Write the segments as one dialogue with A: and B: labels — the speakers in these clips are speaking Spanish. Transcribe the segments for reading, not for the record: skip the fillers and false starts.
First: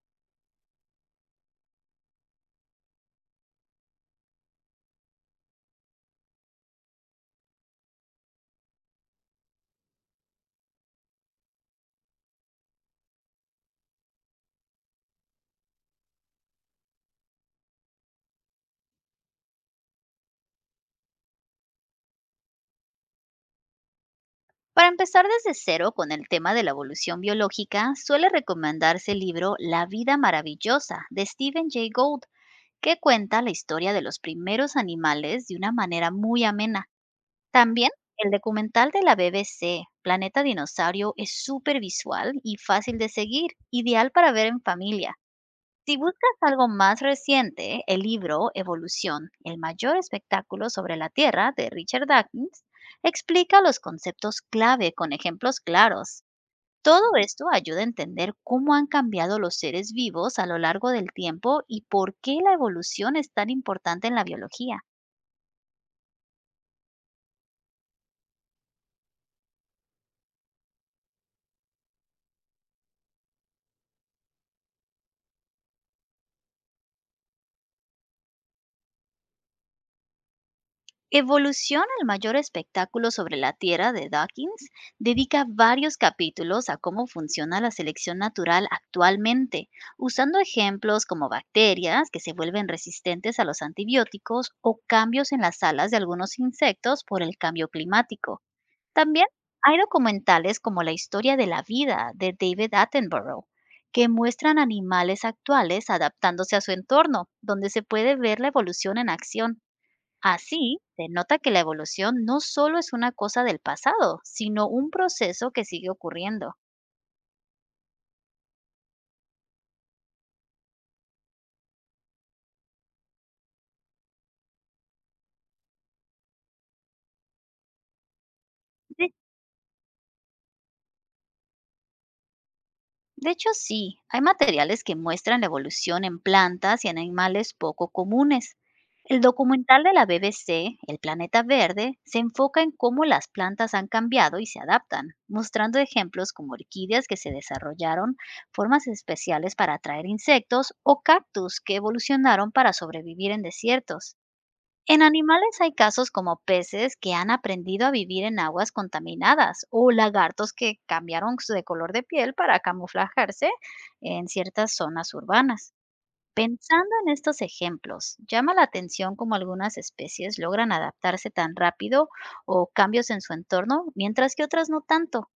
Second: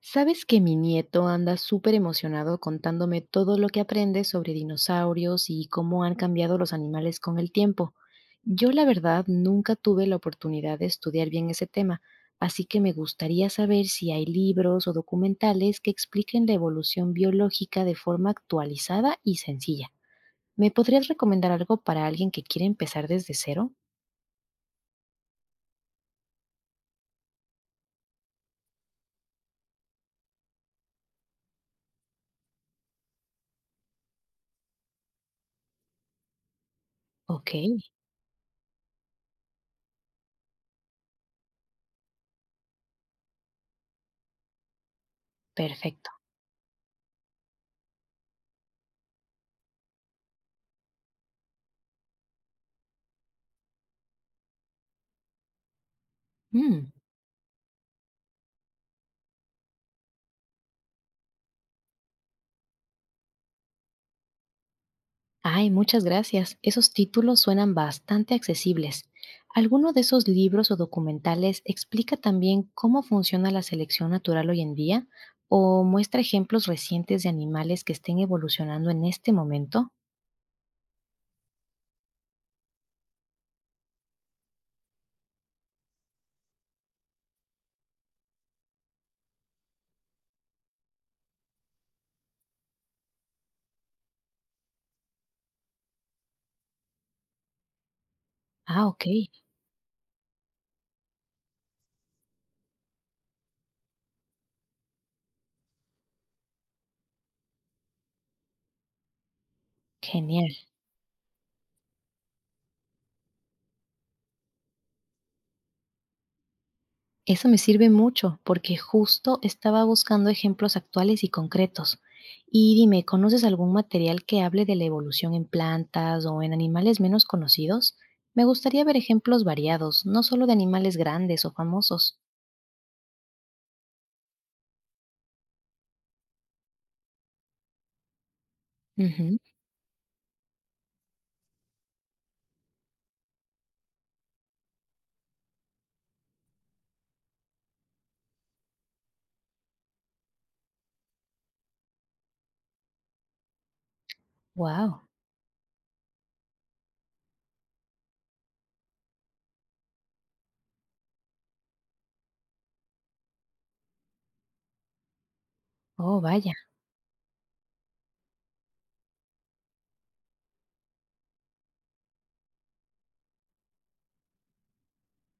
A: Sabes que mi nieto anda súper emocionado contándome todo lo que aprende sobre dinosaurios y cómo han cambiado los animales con el tiempo. Yo la verdad nunca tuve la oportunidad de estudiar bien ese tema, así que me gustaría saber si hay libros o documentales que expliquen la evolución biológica de forma actualizada y sencilla. ¿Me podrías recomendar algo para alguien que quiere empezar desde cero?
B: Para empezar desde cero con el tema de la evolución biológica, suele recomendarse el libro La vida maravillosa de Stephen Jay Gould, que cuenta la historia de los primeros animales de una manera muy amena.
A: Ok,
B: También el documental de la BBC, Planeta Dinosaurio, es súper visual y fácil de seguir, ideal para ver en familia. Si
A: perfecto.
B: buscas algo más reciente, el libro Evolución, el mayor espectáculo sobre la Tierra de Richard Dawkins, explica los conceptos clave con ejemplos claros.
A: Mm.
B: Todo esto ayuda a entender cómo han cambiado los seres vivos a lo largo del tiempo y por qué la evolución es tan importante en la biología.
A: Ay, muchas gracias. Esos títulos suenan bastante accesibles. ¿Alguno de esos libros o documentales explica también cómo funciona la selección natural hoy en día o muestra ejemplos recientes de animales que estén evolucionando en este momento?
B: Evolución al mayor espectáculo sobre la Tierra de Dawkins dedica varios capítulos a cómo funciona la selección natural actualmente, usando ejemplos como bacterias que se vuelven resistentes a los antibióticos o cambios en las alas de algunos insectos por el cambio climático.
A: Ah, ok,
B: También hay documentales como La historia de la vida de David Attenborough, que muestran animales actuales adaptándose a su entorno, donde se puede ver la evolución en acción.
A: genial.
B: Así, denota que la evolución no solo es una cosa del pasado, sino un proceso que sigue ocurriendo.
A: Eso me sirve mucho porque justo estaba buscando ejemplos actuales y concretos. Y dime, ¿conoces algún material que hable de la evolución en plantas o en animales menos conocidos? Me gustaría ver
B: De,
A: ejemplos variados, no solo de animales grandes o famosos.
B: de hecho, sí, hay materiales que muestran la evolución en plantas y en animales poco comunes. El documental de la BBC, El Planeta Verde, se enfoca en cómo las plantas han cambiado y se adaptan, mostrando ejemplos como orquídeas que se desarrollaron formas especiales para atraer insectos o cactus que evolucionaron para sobrevivir en desiertos. En
A: Wow.
B: animales hay casos como peces que han aprendido a vivir en aguas contaminadas o lagartos que cambiaron de color de piel para camuflajarse en ciertas zonas urbanas.
A: Oh, vaya.
B: Pensando en estos ejemplos, llama la atención cómo algunas especies logran adaptarse tan rápido o cambios en su entorno, mientras que otras no tanto.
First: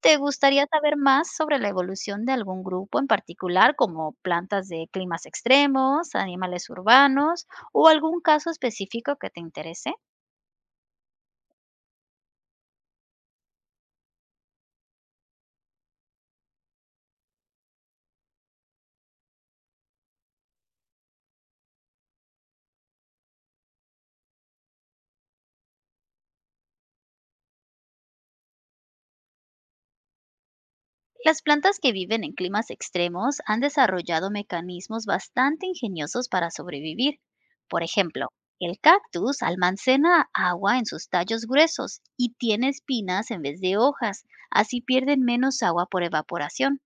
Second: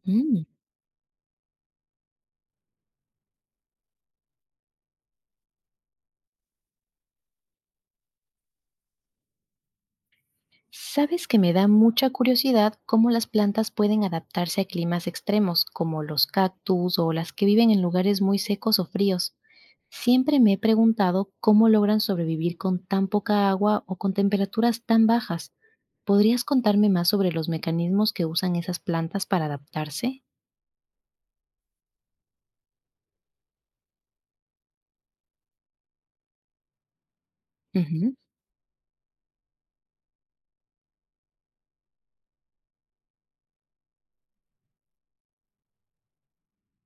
B: ¿Te
A: Mm.
B: gustaría saber más sobre la evolución de algún grupo en particular, como plantas de climas extremos, animales urbanos o algún caso específico que te interese?
A: Sabes que me da mucha curiosidad cómo las plantas pueden adaptarse a climas extremos, como los cactus o las que viven en lugares muy secos o fríos. Siempre me he preguntado cómo logran sobrevivir con tan poca agua o con temperaturas tan bajas. ¿Podrías contarme más sobre los mecanismos que usan esas plantas para adaptarse?
B: Las plantas que viven en climas extremos han desarrollado mecanismos bastante ingeniosos para sobrevivir. Por
A: Ujú.
B: ejemplo, el cactus almacena agua en sus tallos gruesos y tiene espinas en vez de hojas, así pierden menos agua por evaporación.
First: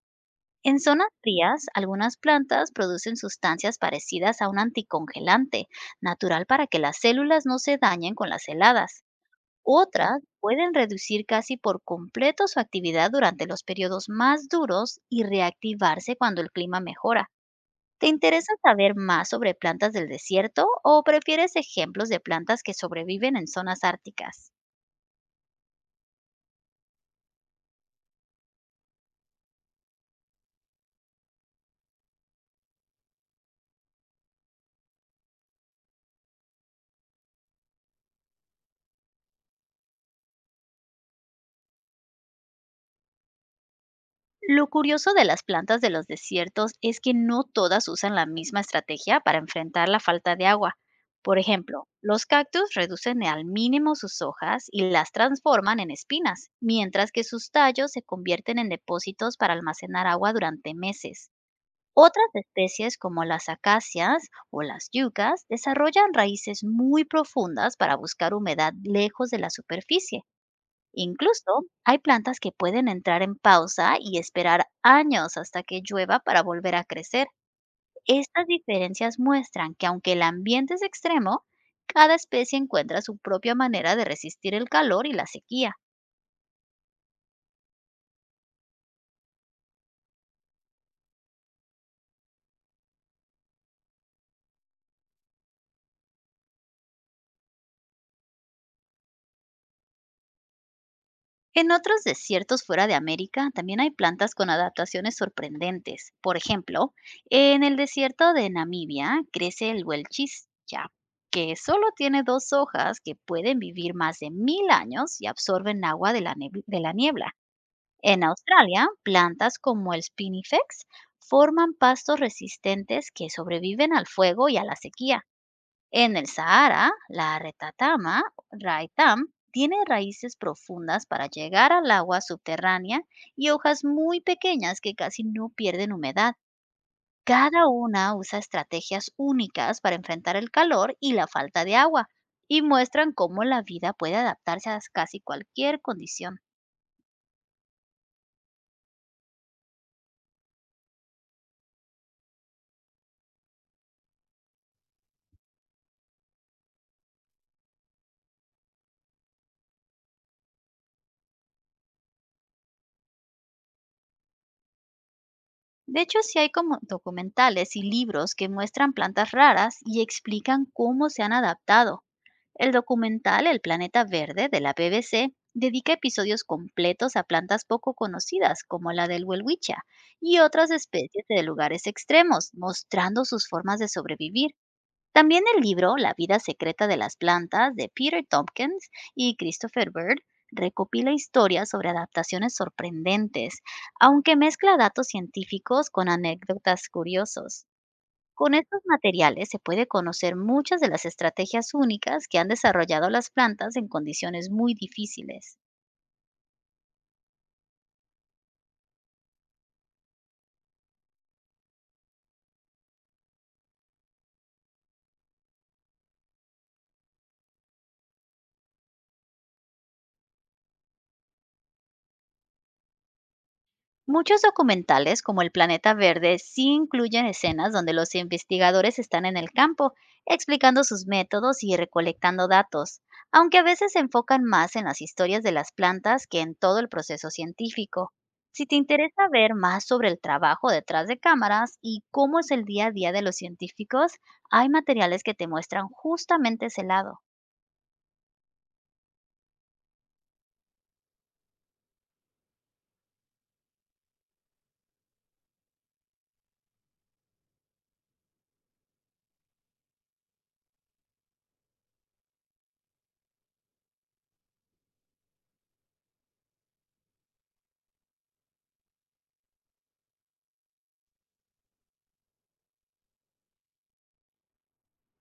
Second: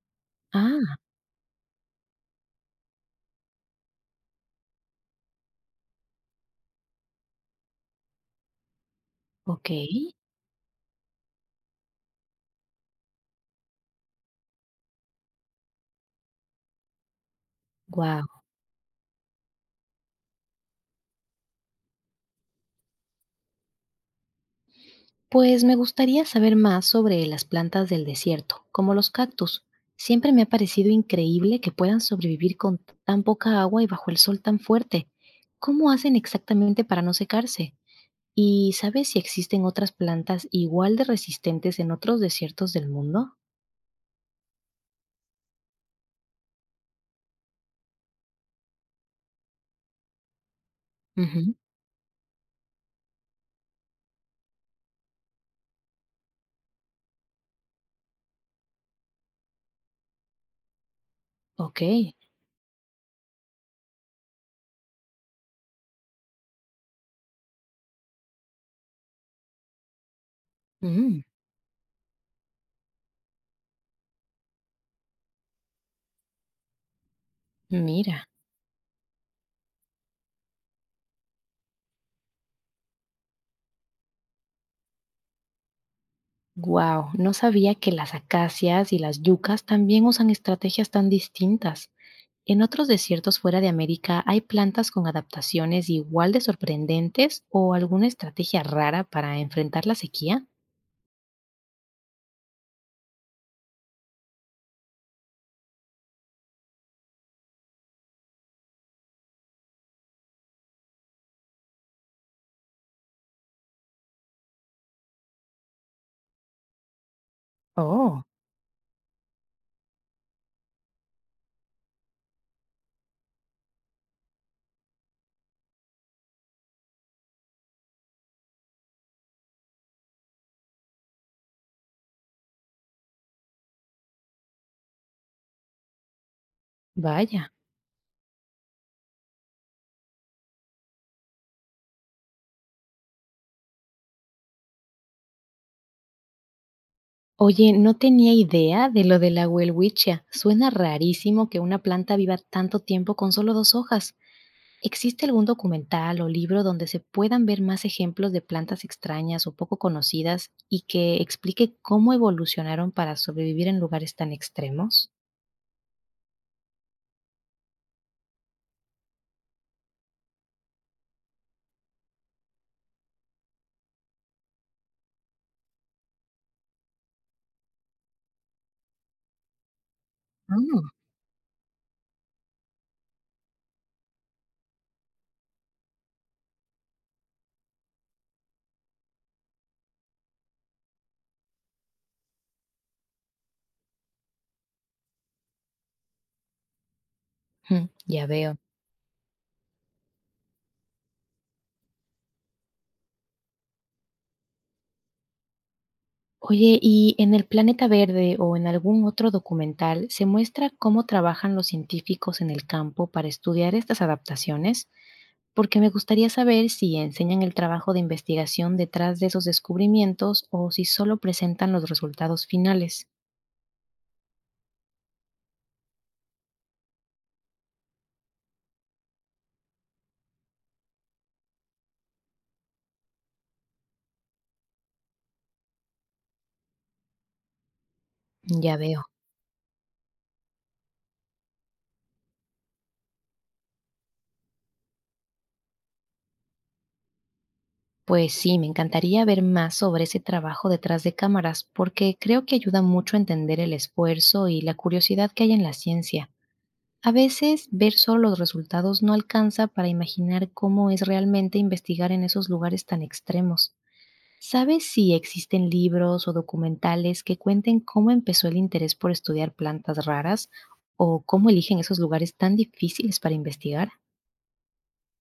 B: En
A: Ah,
B: zonas frías, algunas plantas producen sustancias parecidas a un anticongelante, natural para que las células no se dañen con las heladas.
A: ok.
B: Otras pueden reducir casi por completo su actividad durante los periodos más duros y reactivarse cuando el clima mejora. ¿Te
A: Wow.
B: interesa saber más sobre plantas del desierto o prefieres ejemplos de plantas que sobreviven en zonas árticas?
A: Pues me gustaría saber más sobre las plantas del desierto, como los cactus. Siempre me ha parecido increíble que puedan sobrevivir con tan poca agua y bajo el sol tan fuerte. ¿Cómo hacen exactamente para no secarse? ¿Y sabes si existen otras plantas igual de resistentes en otros desiertos del mundo?
B: Lo curioso de las plantas de los desiertos es que no todas usan la misma estrategia para enfrentar la falta de agua. Por
A: Ujú.
B: ejemplo, los cactus reducen al mínimo sus hojas y las transforman en espinas, mientras que sus tallos se convierten en depósitos para almacenar agua durante meses.
A: Ok.
B: Otras especies como las acacias o las yucas desarrollan raíces muy profundas para buscar humedad lejos de la superficie.
A: Mm,
B: Incluso hay plantas que pueden entrar en pausa y esperar años hasta que llueva para volver a crecer.
A: mira.
B: Estas diferencias muestran que aunque el ambiente es extremo, cada especie encuentra su propia manera de resistir el calor y la sequía.
A: Wow, no sabía que las acacias y las yucas también usan estrategias tan distintas. En otros desiertos fuera de América hay plantas con adaptaciones igual de sorprendentes o alguna estrategia rara para enfrentar la sequía.
B: En otros desiertos fuera de América también hay plantas con adaptaciones sorprendentes. Por ejemplo, en el desierto de Namibia crece el welchitsia, que solo tiene dos hojas que pueden vivir más de 1000 años y absorben agua de la niebla.
A: Oh,
B: En Australia, plantas como el spinifex forman pastos resistentes que sobreviven al fuego y a la sequía. En el Sahara, la raitam, tiene raíces profundas para llegar al agua subterránea y hojas muy pequeñas que casi no pierden humedad.
A: vaya.
B: Cada una usa estrategias únicas para enfrentar el calor y la falta de agua y muestran cómo la vida puede adaptarse a casi cualquier condición.
A: Oye, no tenía idea de lo de la welwitchia. Suena rarísimo que una planta viva tanto tiempo con solo dos hojas. ¿Existe algún documental o libro donde se puedan ver más ejemplos de plantas extrañas o poco conocidas y que explique cómo evolucionaron para sobrevivir en lugares tan extremos?
B: De hecho, sí hay como documentales y libros que muestran plantas raras y explican cómo se han adaptado. El documental El Planeta Verde de la BBC dedica episodios completos a plantas poco conocidas, como la del welwichia, y otras
A: Mm.
B: especies de lugares extremos, mostrando sus formas de sobrevivir. También el libro La vida secreta de las plantas de Peter Tompkins y Christopher Bird recopila historias sobre adaptaciones sorprendentes, aunque mezcla datos científicos con anécdotas curiosos.
A: Mm, ya
B: Con
A: veo.
B: estos materiales se puede conocer muchas de las estrategias únicas que han desarrollado las plantas en condiciones muy difíciles.
A: Oye, ¿y en El Planeta Verde o en algún otro documental se muestra cómo trabajan los científicos en el campo para estudiar estas adaptaciones? Porque me gustaría saber si enseñan el trabajo de investigación detrás de esos descubrimientos o si solo presentan los resultados finales.
B: Muchos documentales, como El Planeta Verde, sí incluyen escenas donde los investigadores están en el campo, explicando sus métodos y recolectando datos, aunque a veces se enfocan más en las historias de las plantas que en todo el proceso científico. Si te
A: Ya veo.
B: interesa ver más sobre el trabajo detrás de cámaras y cómo es el día a día de los científicos, hay materiales que te muestran justamente ese lado.
A: Pues sí, me encantaría ver más sobre ese trabajo detrás de cámaras porque creo que ayuda mucho a entender el esfuerzo y la curiosidad que hay en la ciencia. A veces ver solo los resultados no alcanza para imaginar cómo es realmente investigar en esos lugares tan extremos. ¿Sabes si existen libros o documentales que cuenten cómo empezó el interés por estudiar plantas raras o cómo eligen esos lugares tan difíciles para investigar?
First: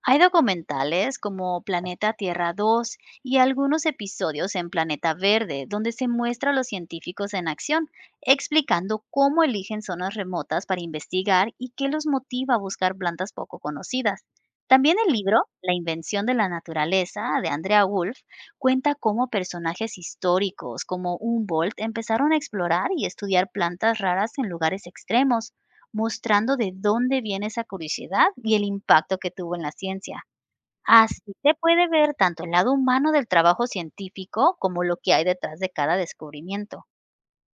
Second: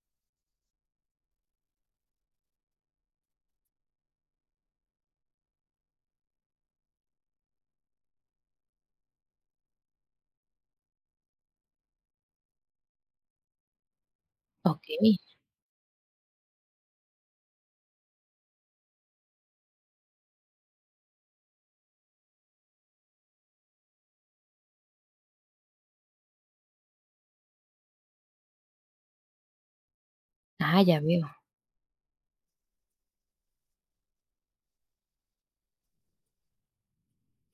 B: Hay documentales como Planeta Tierra 2 y algunos episodios en Planeta Verde, donde se muestra a los científicos en acción, explicando cómo eligen zonas remotas para investigar y qué los motiva a buscar plantas poco conocidas.
A: Ok,
B: También el libro La invención de la naturaleza de Andrea Wolf cuenta cómo personajes históricos como Humboldt empezaron a explorar y estudiar plantas raras en lugares extremos, mostrando de dónde viene esa curiosidad y el impacto que tuvo en la ciencia.
A: ah, ya veo.
B: Así se puede ver tanto el lado humano del trabajo científico como lo que hay detrás de cada descubrimiento.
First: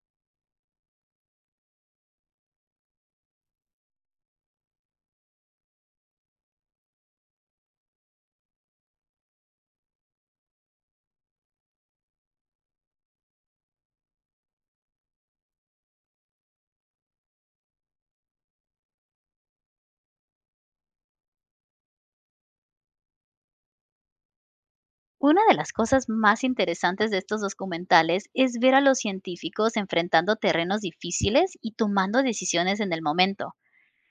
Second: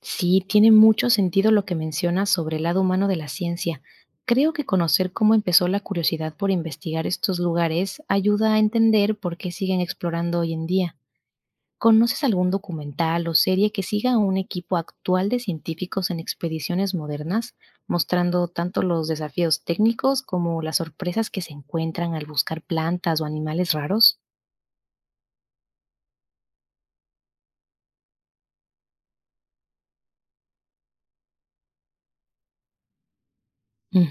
A: Sí, tiene mucho sentido lo que mencionas sobre el lado humano de la ciencia. Creo que conocer cómo empezó la curiosidad por investigar estos lugares ayuda a entender por qué siguen explorando hoy en día. ¿Conoces algún documental o serie que siga a un equipo actual de científicos en expediciones modernas, mostrando tanto los desafíos técnicos como las sorpresas que se encuentran al buscar plantas o animales raros?
B: Una de las cosas más interesantes de estos documentales es ver a los científicos enfrentando terrenos difíciles y tomando decisiones en el momento.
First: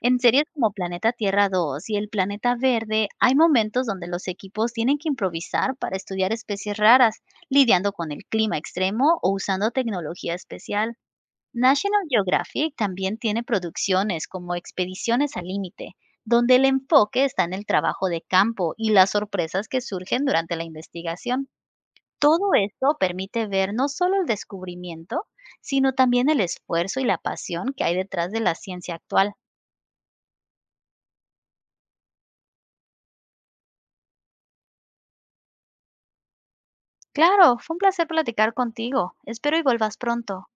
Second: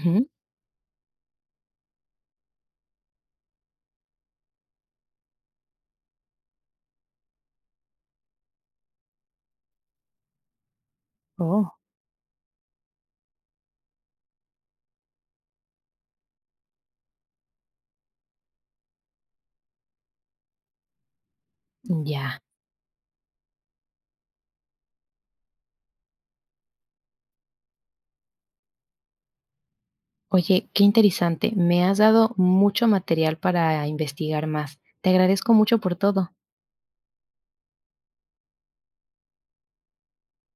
B: En series como Planeta Tierra 2 y El Planeta Verde, hay momentos donde los equipos tienen que improvisar para estudiar especies raras, lidiando con el clima extremo o usando tecnología especial.
A: Oh,
B: National Geographic también tiene producciones como Expediciones al Límite, donde el enfoque está en el trabajo de campo y las sorpresas que surgen durante la investigación.
A: ya.
B: Todo esto permite ver no solo el descubrimiento, sino también el esfuerzo y la pasión que hay detrás de la ciencia actual.
A: Oye, qué interesante. Me has dado mucho material para investigar más. Te agradezco mucho por todo.
B: Claro, fue un placer platicar contigo. Espero y vuelvas pronto.